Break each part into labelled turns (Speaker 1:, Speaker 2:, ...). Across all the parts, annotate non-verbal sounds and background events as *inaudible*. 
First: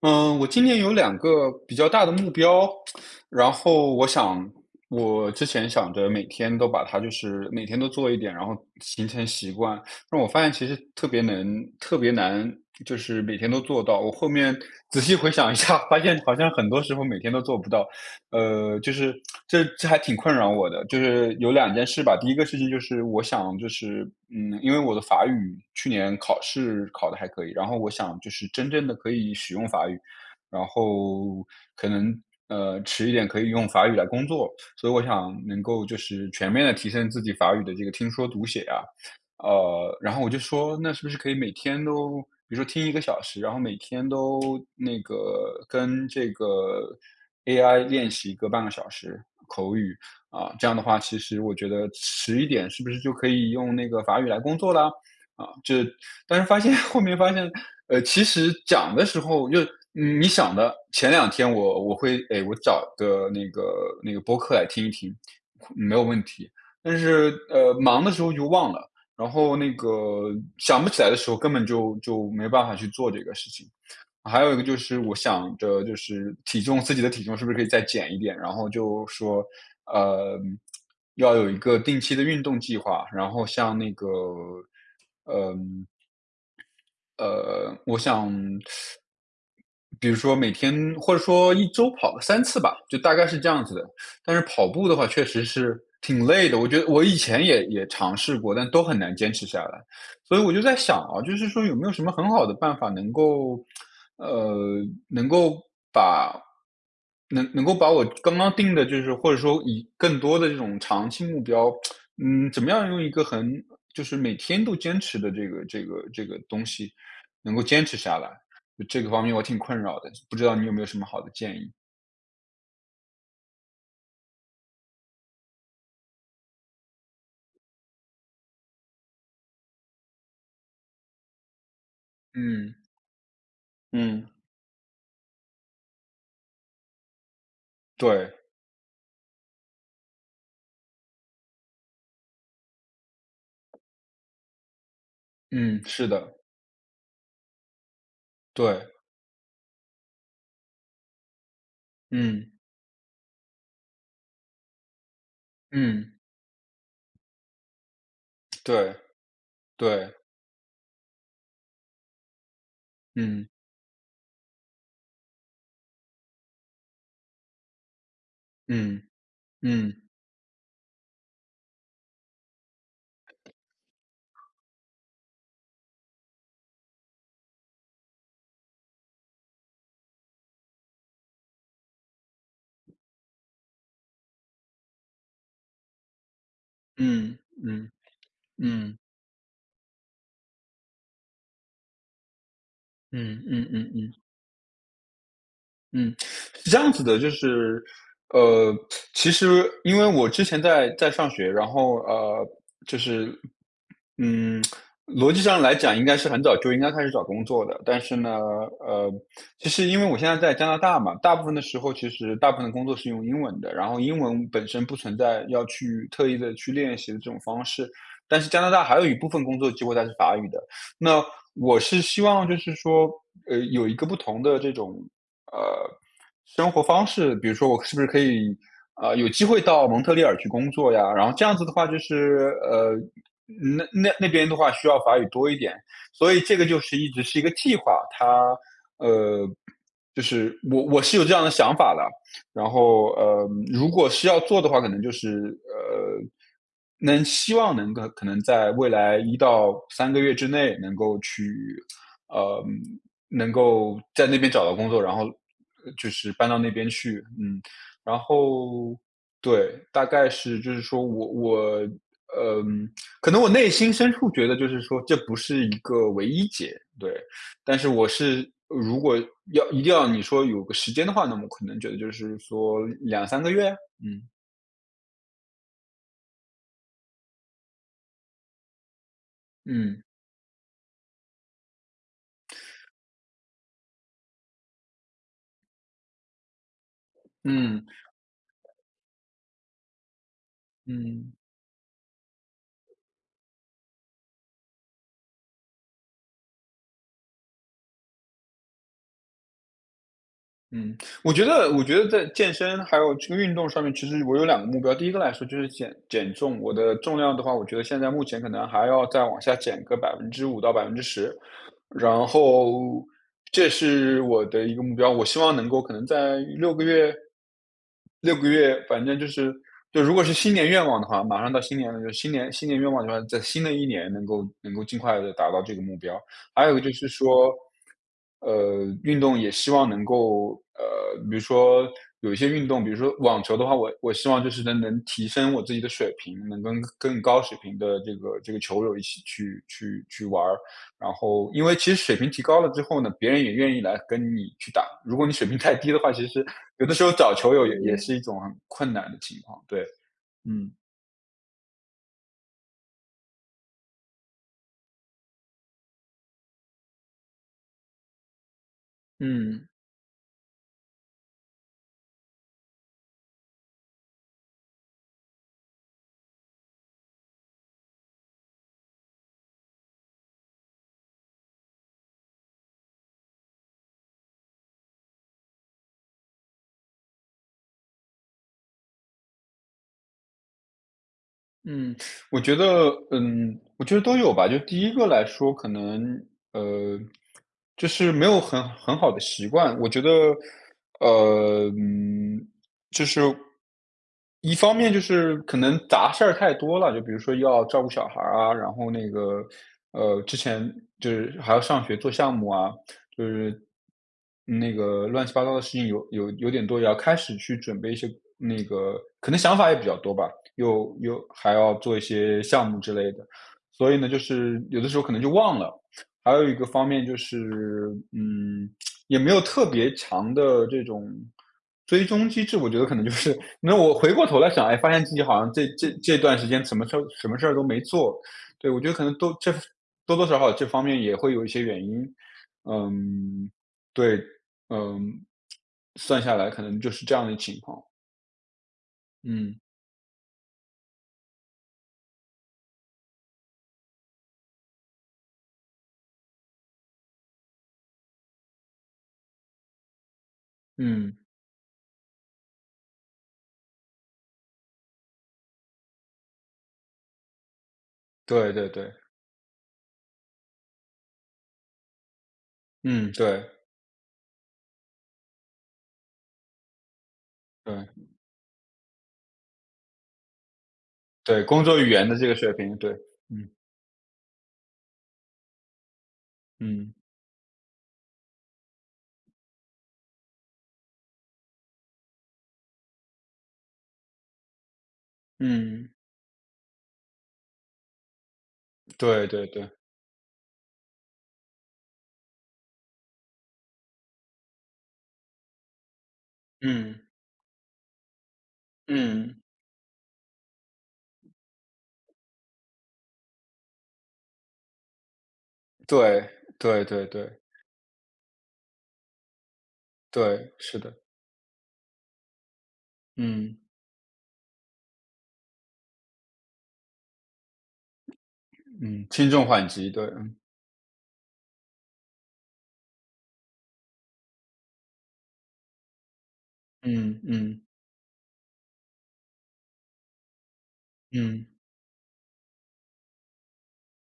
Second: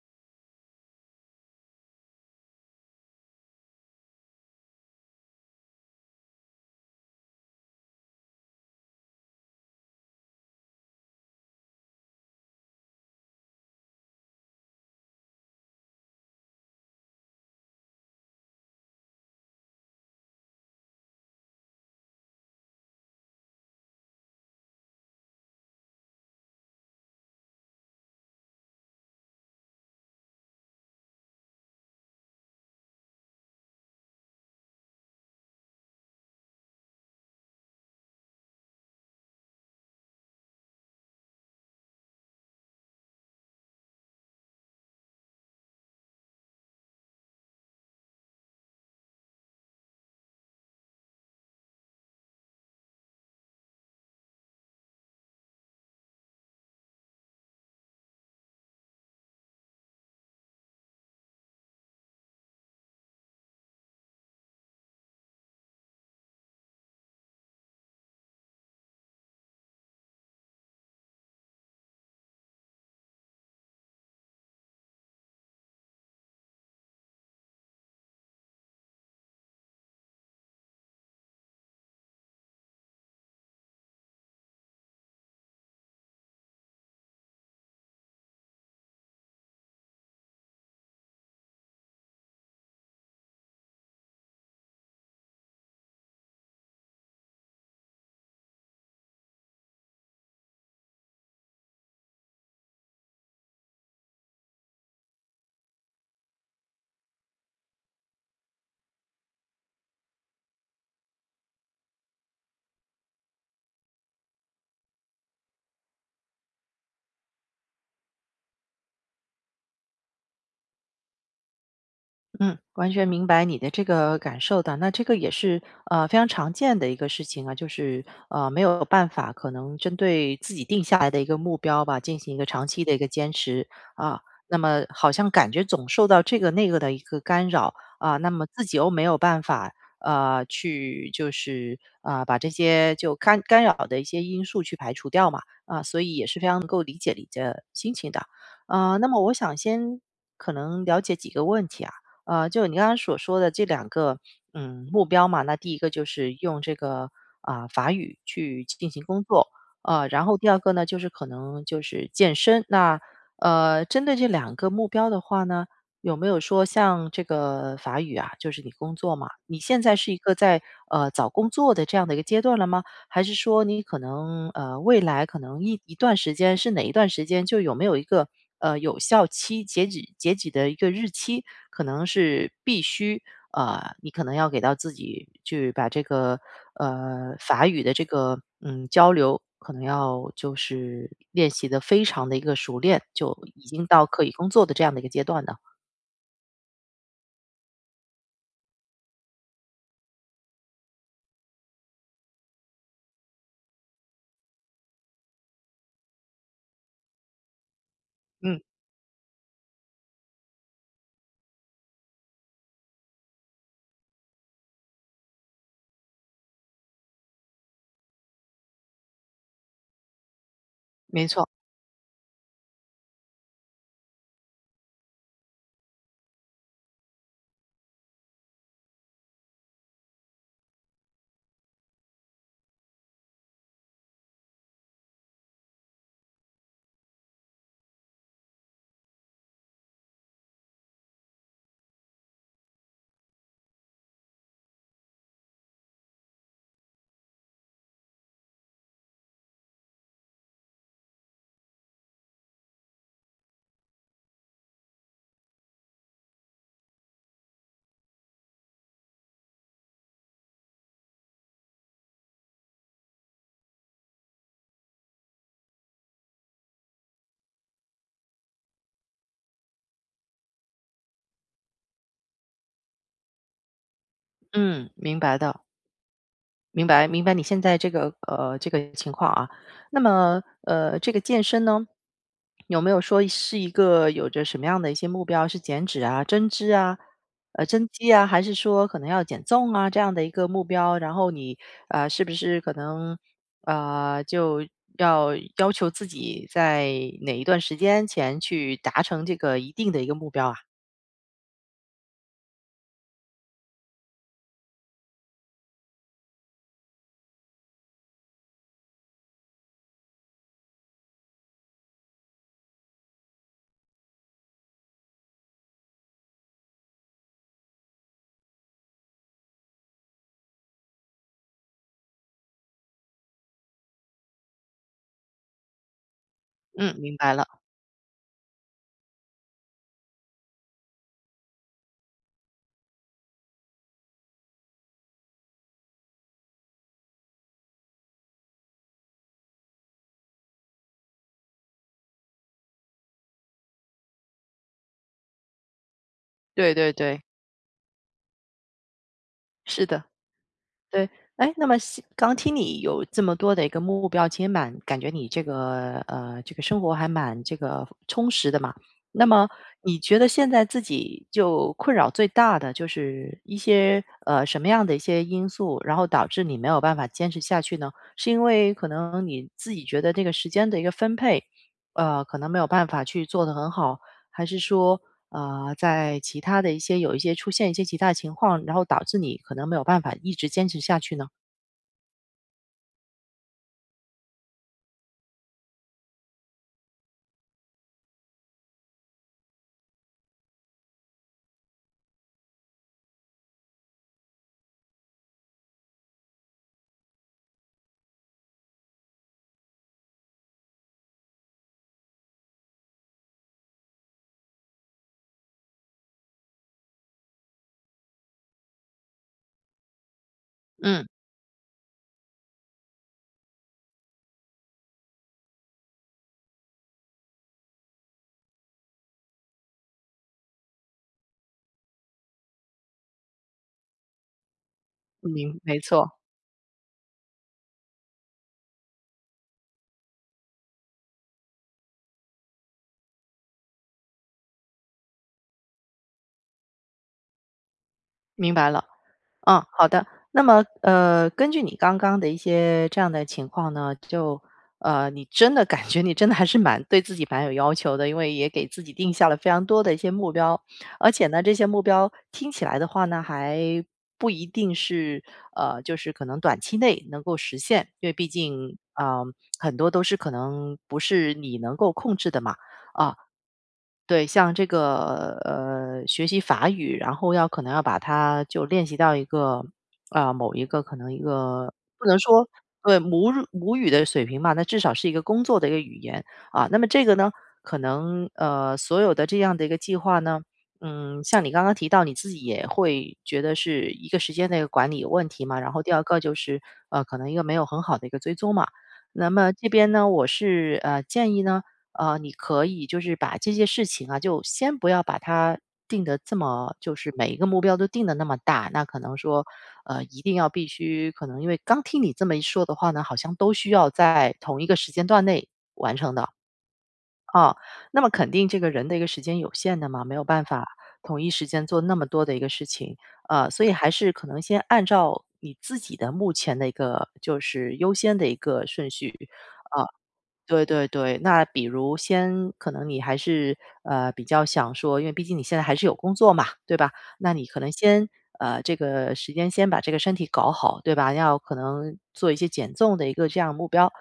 Speaker 1: 嗯，我今年有两个比较大的目标，然后我之前想着每天都把它就是每天都做一点，然后形成习惯。但我发现其实特别难，就是每天都做到。我后面仔细回想一下，发现好像很多时候每天都做不到。就是这还挺困扰我的，就是有两件事吧。第一个事情就是我想就是，嗯，因为我的法语去年考试考的还可以，然后我想就是真正的可以使用法语，然后可能，迟一点可以用法语来工作，所以我想能够就是全面的提升自己法语的这个听说读写啊。然后我就说那是不是可以每天都比如说听1个小时，然后每天都跟这个 AI 练习个半个小时口语。啊，这样的话，其实我觉得迟一点是不是就可以用那个法语来工作啦？啊，这但是发现 *laughs* 后面发现，其实讲的时候就你想的，前两天我会，哎，我找个那个播客来听一听，没有问题。但是忙的时候就忘了，然后想不起来的时候，根本就没办法去做这个事情。还有一个就是我想着就是自己的体重是不是可以再减一点，然后就说，呃，要有一个定期的运动计划，然后像那个呃，我想，比如说每天或者说一周跑个3次吧，就大概是这样子的。但是跑步的话确实是挺累的，我觉得我以前也尝试过，但都很难坚持下来。所以我就在想啊，就是说有没有什么很好的办法能够，呃，能够把把我刚刚定的，就是或者说以更多的这种长期目标，怎么样用一个很就是每天都坚持的这个东西，能够坚持下来，就这个方面我挺困扰的，不知道你有没有什么好的建议？
Speaker 2: 嗯，完全明白你的这个感受的。那这个也是非常常见的一个事情啊，就是没有办法可能针对自己定下来的一个目标吧，进行一个长
Speaker 1: 嗯
Speaker 2: 期的一个坚持啊。
Speaker 1: 嗯，
Speaker 2: 那么好像感觉总受到这个那个的一个干扰啊，那
Speaker 1: 对，
Speaker 2: 么自己又没有办法去就是啊把这些就干扰的一些因素去排除掉嘛啊，
Speaker 1: 嗯，
Speaker 2: 所
Speaker 1: 是
Speaker 2: 以也
Speaker 1: 的，
Speaker 2: 是非常能够理解你的心情的。
Speaker 1: 对，
Speaker 2: 呃，那么我想先可能了解几个问题啊。呃，
Speaker 1: 嗯
Speaker 2: 就你刚刚所说的这两个，嗯，目标嘛，那第一个就
Speaker 1: 嗯，
Speaker 2: 是用这个啊、法语去进
Speaker 1: 对
Speaker 2: 行工作，呃，
Speaker 1: 对，
Speaker 2: 然后第二个呢，就是可能就是健身。那
Speaker 1: 嗯
Speaker 2: 呃，针对这两个目标的话呢，有没有说像这个法语啊，就是你工
Speaker 1: 嗯
Speaker 2: 作嘛，你现在
Speaker 1: 嗯
Speaker 2: 是一个在找工作的这样的一个阶段了吗？还是说你可能未来可能一段时间是哪一段时间就有没有一个呃有效期截止的一个日期？可能是必须，呃，你可能要给到自己去把这个呃
Speaker 1: 嗯
Speaker 2: 法语
Speaker 1: 嗯
Speaker 2: 的这个嗯
Speaker 1: 嗯
Speaker 2: 交流，可能要就是练习的非常的一个熟练，就
Speaker 1: 嗯
Speaker 2: 已
Speaker 1: 嗯嗯
Speaker 2: 经
Speaker 1: 嗯
Speaker 2: 到
Speaker 1: 嗯。
Speaker 2: 可以工作的这样的一个阶段了。
Speaker 1: 嗯，是这样子的，就是，呃，其实因为我之前在上学，然后就是，嗯，逻辑上来讲，应该是很早就应该开始找工作的，但是呢，
Speaker 2: 嗯，
Speaker 1: 呃，其实因为我现在在加拿大嘛，大部分的时候其实大部分的工作是用英文的，然后英文本身不存在要去特意的去练习的这种方式，但是加拿大还有一部分工作机会它是法语的，那
Speaker 2: 没错，
Speaker 1: 我是希望就是说，有一个不同的这种。呃，生活方式，比如说我是不是可以，有机会到蒙特利尔去工作呀？然后这样子的话，就是那边的话需要法语多一点，所以这个就是一直是一个计划，它呃，就是我是有这样的想法的，然后如果是要做的话，可能就是能希望能够可能在未来1到3个月之内能够去呃，能够在那边找到工作，然后就是搬到那边去，然后对，大概是就是说我我，嗯，可能我内心深处觉得就是说这不是一个唯一解，对，但是如果一定要你说有个时间的话，那么可能觉得就是说两三个月？嗯，
Speaker 2: 嗯，明白的。明白，明白你现在这个这个情况啊，那
Speaker 1: 嗯，
Speaker 2: 么这个健身呢，有没有说是一个有着什么样的一些目标？是减脂啊、增脂啊、
Speaker 1: 嗯，
Speaker 2: 增肌啊，还是说可能要减重啊这样的一个目标？然后
Speaker 1: 嗯。
Speaker 2: 你啊、是不是可能啊、就要要求自己在哪一段时间前去达成这个一定的一个目标啊？
Speaker 1: 嗯，我觉得在健身还有这个运动上面，其实我有两个目标。第一个来说就是减重，我的重量的话，我觉得现在目前可能还要再往下减个5%到10%，然后这是我的一个目标。我希望能够可能在六个月，反正就是，就如果是新年愿望的话，马上到新年了，就新年愿望的话，在新的一年能够尽快的达到这个目标。还有一个就
Speaker 2: 嗯，
Speaker 1: 是
Speaker 2: 明白了，
Speaker 1: 说，运动也希望能够比如说有一些运动，比如说网球的话，我希望就是能提升我自己的水平，能跟更高水平的这个球友一起去玩儿。然后，因为其实水平提高了之后呢，别人也愿意来跟你去打。如果你水平太低的话，其实
Speaker 2: 对
Speaker 1: 有
Speaker 2: 对
Speaker 1: 的时候
Speaker 2: 对，
Speaker 1: 找球友也是一种很困难的情况，对，
Speaker 2: 是的。
Speaker 1: 嗯
Speaker 2: 对，哎，那么西刚听你有这么多的一个目标，其实蛮感觉你这个这个生活还蛮这个充实的嘛。那么
Speaker 1: 嗯。
Speaker 2: 你觉得现在自己就困扰最大的就是一些什么样的一些因素，然后导致你没有办法坚持下去呢？是因为可能你自己觉得这个时间的一个分配，呃，可能没有办法去做得很好，还是说，呃，在其他的一些有一些出现一些其他的情况，然后导致你可能没有办法一直坚持下去呢？
Speaker 1: 嗯，我觉得，我觉得都有吧。就第一个来说，可能，呃，就是没有很好的习惯。我觉得，呃，嗯，就是一方面就是可能杂事儿太多了，就比如说要照顾小孩儿啊，然后之前就是还要上学做项目啊，就是乱七八糟的事情有点多，也要开始去准备一些可能想法也比较多吧，又
Speaker 2: 嗯，
Speaker 1: 又还要做一些项目之类的，所以呢，就是有的时候可能就忘了。还有一个方面就是，嗯，也没有特别强的这种追踪机制，我觉得可能就是，那我回过头来想，哎，发现自己好像
Speaker 2: 明
Speaker 1: 这
Speaker 2: 没
Speaker 1: 这
Speaker 2: 错，
Speaker 1: 这段时间什么事儿什么事儿都没做，对，我觉得可能多多少少这方面也会有一些原因。嗯，对，嗯，算下来可能就是这样的情况。
Speaker 2: 明白了。
Speaker 1: 嗯，
Speaker 2: 嗯，好的。那么，呃，根据你刚刚的一些这样的情况呢，就，你真的感觉你真的还是蛮对自己蛮有要求的，因为也给自己定下了非常多的一些目标，而
Speaker 1: 嗯，
Speaker 2: 且呢，这些目标听起来的话呢，还不一定是呃，就是可能短期内能够实现，因为毕
Speaker 1: 对对
Speaker 2: 竟
Speaker 1: 对，
Speaker 2: 啊、很多都是可能不是你能够控制的嘛，
Speaker 1: 嗯，
Speaker 2: 啊、
Speaker 1: 对，
Speaker 2: 对，像这个呃，学习法语，然后要可能要
Speaker 1: 对，
Speaker 2: 把它就练习到一个啊、某一个可能一
Speaker 1: 对，工
Speaker 2: 个
Speaker 1: 作语
Speaker 2: 不
Speaker 1: 言的
Speaker 2: 能
Speaker 1: 这个
Speaker 2: 说
Speaker 1: 水平，对，
Speaker 2: 对
Speaker 1: 嗯，
Speaker 2: 母语的水平吧，那至少是一个工作的一个语言啊。那么
Speaker 1: 嗯，
Speaker 2: 这个呢，可能所有的这样的一个计划呢，嗯，像你刚刚提到，你自己也会觉得是一个时间的一个管理有问题嘛，然后第
Speaker 1: 嗯，
Speaker 2: 二个就是可能一个没有很好的一个追踪嘛。
Speaker 1: 对
Speaker 2: 那
Speaker 1: 对
Speaker 2: 么这
Speaker 1: 对，
Speaker 2: 边呢，我是建议呢。呃，你可以就是把这些事情啊，就先不要把它定的这么，就
Speaker 1: 嗯，
Speaker 2: 是每一个目标都定的那么大。那可能
Speaker 1: 嗯，
Speaker 2: 说，呃，一定要必须，可能因为刚听你这么一说的话呢，好像都需要在同一个时间段内完成
Speaker 1: 对，
Speaker 2: 的
Speaker 1: 对对对，
Speaker 2: 啊。那么肯定这个人的一个时间有限的嘛，没有办
Speaker 1: 对，
Speaker 2: 法
Speaker 1: 是的，
Speaker 2: 同一时间做那么多的一个事情。呃，
Speaker 1: 嗯，
Speaker 2: 所以还是可能先按照你自己的目前的一个就是优先的一个顺
Speaker 1: 嗯，
Speaker 2: 序，
Speaker 1: 轻重缓急，对，嗯，
Speaker 2: 对对对，那比如先可能你还是，呃，比较想说因为毕竟你现在还是有工作嘛，对吧？那你可
Speaker 1: 嗯，
Speaker 2: 能先，呃，这个时间先把这个身体搞好，对吧？要
Speaker 1: 嗯，
Speaker 2: 可能做一些减重的一个这样目标。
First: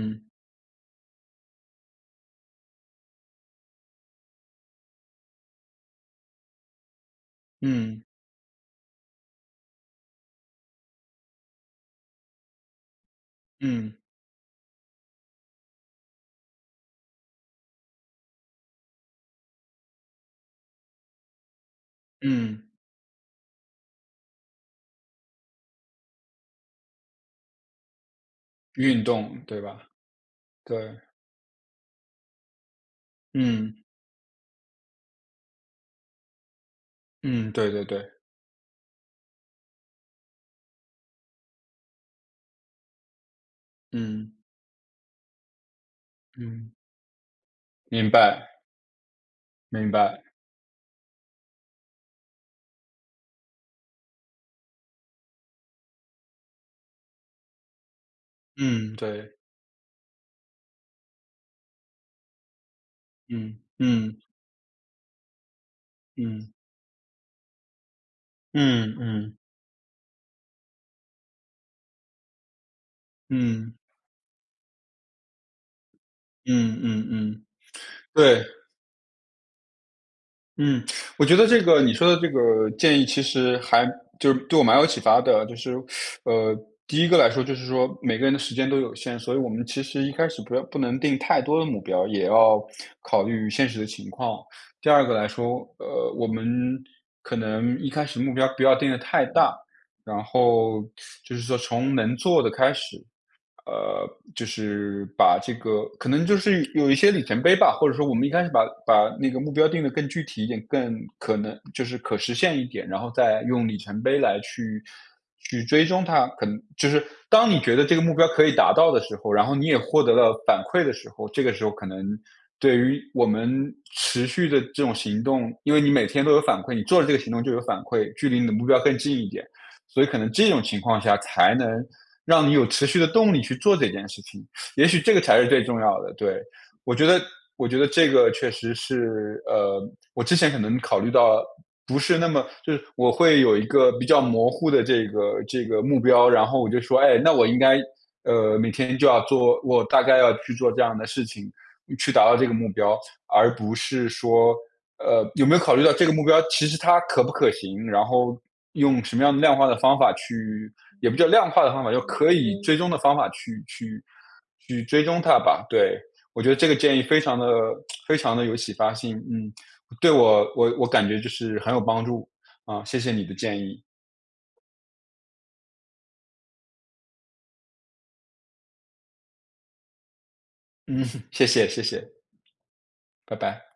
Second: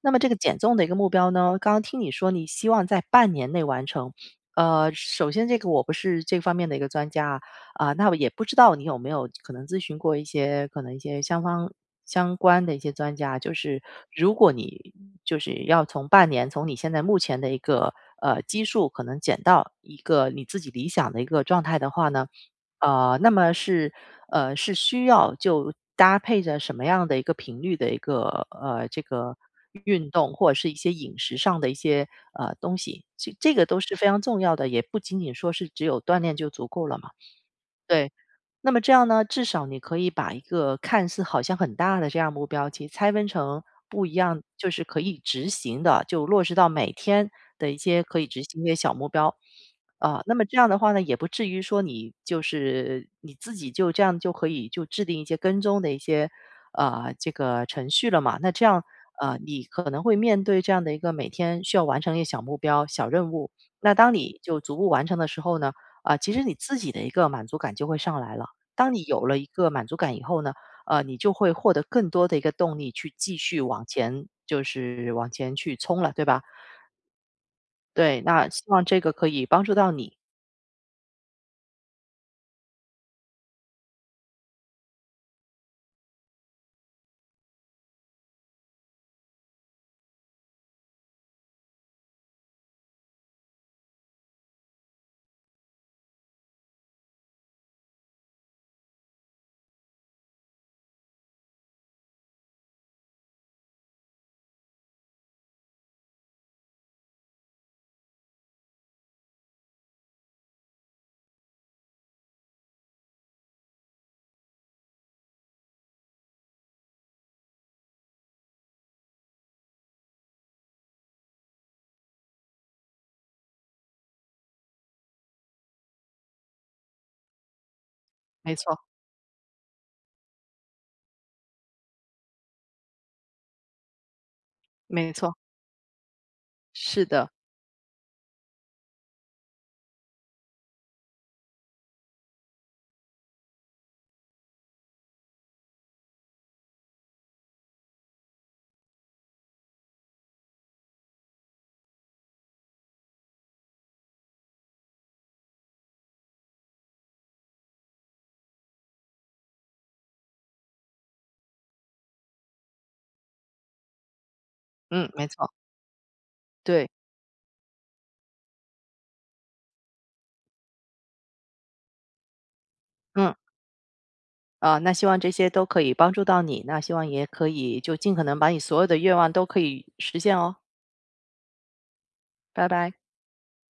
Speaker 2: 那么这个减重的一个目标呢，刚刚听你说你希望在半年内完成，呃，首先这个我不是这方面的一个专家啊，啊，
Speaker 1: 嗯，
Speaker 2: 那我也不知道你有没有可能咨询过一些可能一些相关的一些专家，就是
Speaker 1: 嗯，嗯，
Speaker 2: 如果你就是要从半年，从你现在目前的一个基数，可能减到一个你自己理想的一个状态的话呢，
Speaker 1: 嗯
Speaker 2: 呃，那么是是需要就搭配着什么样的一个频率的一个这
Speaker 1: 运
Speaker 2: 个
Speaker 1: 动，对吧？
Speaker 2: 运动或者是一些
Speaker 1: 对，
Speaker 2: 饮食上的一些东西，这个
Speaker 1: 嗯，
Speaker 2: 都是非常重要的，也不仅仅说是只有锻炼就足够了嘛。
Speaker 1: 嗯，对对对，
Speaker 2: 对，那么这样呢，至少你可以把一个看似好像很大的这样目标，其实拆分成不一
Speaker 1: 嗯，
Speaker 2: 样，就是可以执行的，就落实到
Speaker 1: 嗯。
Speaker 2: 每天的一些
Speaker 1: 明
Speaker 2: 可以执
Speaker 1: 白，
Speaker 2: 行一些小目标。
Speaker 1: 明
Speaker 2: 啊，
Speaker 1: 白，
Speaker 2: 那么这样的话呢，也不至于说你就是你自己就这样就可以就制定一些跟踪的一些这个程序了嘛？那这样
Speaker 1: 嗯，对，
Speaker 2: 呃，你可能会面对这样的一个每天需要完成一些小目标、小任务。
Speaker 1: 嗯，
Speaker 2: 那当
Speaker 1: 嗯，
Speaker 2: 你就逐步完成的时候呢，啊，其实
Speaker 1: 嗯，
Speaker 2: 你自己的一个满足感就会上来了。当
Speaker 1: 嗯，
Speaker 2: 你有了
Speaker 1: 嗯，
Speaker 2: 一个满足感以后呢，呃，你就会获得更多的一个动力去继续
Speaker 1: 嗯，
Speaker 2: 往前，就是往前去冲了，对吧？
Speaker 1: 嗯，嗯，嗯，
Speaker 2: 对，
Speaker 1: 对，
Speaker 2: 那希望这个可以帮助到你。
Speaker 1: 嗯，我觉得这个你说的这个建议其实还就是对我蛮有启发的，就是，呃，第一个来说就是说每个人的时间都有限，所以我们其实一开始不能定太多的目标，也要考虑现实的情况。第二个来说，我们可能一开始目标不要定的太大，然后就是说从能做的开始，呃，就是把这个可能就是有一些里程碑吧，或者说我们一开始把那个目标定的更具体一点，更可能就是可实现一点，然后再用里程碑来去追踪它。可能就是当你觉得这个目标可以达到的时候，然后你也获得了反馈的时候，这个时候可能对于我们持续的这种行动，因为你每天都有反馈，你做了这个行动就有反馈，距离你的
Speaker 2: 没
Speaker 1: 目标
Speaker 2: 错，
Speaker 1: 更近一点。所以可能这种情况下才能让你有持续的动力去做这件事情，也许
Speaker 2: 没
Speaker 1: 这个
Speaker 2: 错，
Speaker 1: 才是最重要的。对，我
Speaker 2: 是
Speaker 1: 觉得，
Speaker 2: 的，
Speaker 1: 我觉得这个确实是，我之前可能考虑到不是那么，就是我会有一个比较模糊的这个目标，然后我就说，哎，那我应该，每天就要做，我大概要去做这样的事情，去达到这个目标，而不是说。有没有考虑到这个目标其实它可不可行？然后用什么样的量化的方法去，也不叫量化的方法，就可以追踪的方法去追
Speaker 2: 嗯，
Speaker 1: 踪
Speaker 2: 没
Speaker 1: 它
Speaker 2: 错，
Speaker 1: 吧。对，我觉得这个
Speaker 2: 对，
Speaker 1: 建议非常的非常的有启发性，嗯，对我，我感觉就是很有帮助啊，谢谢你
Speaker 2: 嗯，
Speaker 1: 的建议，
Speaker 2: 啊、那希望这些都可以帮助到你，那希望也可以就尽可能把你所有的愿望都可以实现哦，
Speaker 1: 嗯，谢谢谢谢，
Speaker 2: 拜拜。
Speaker 1: 拜拜。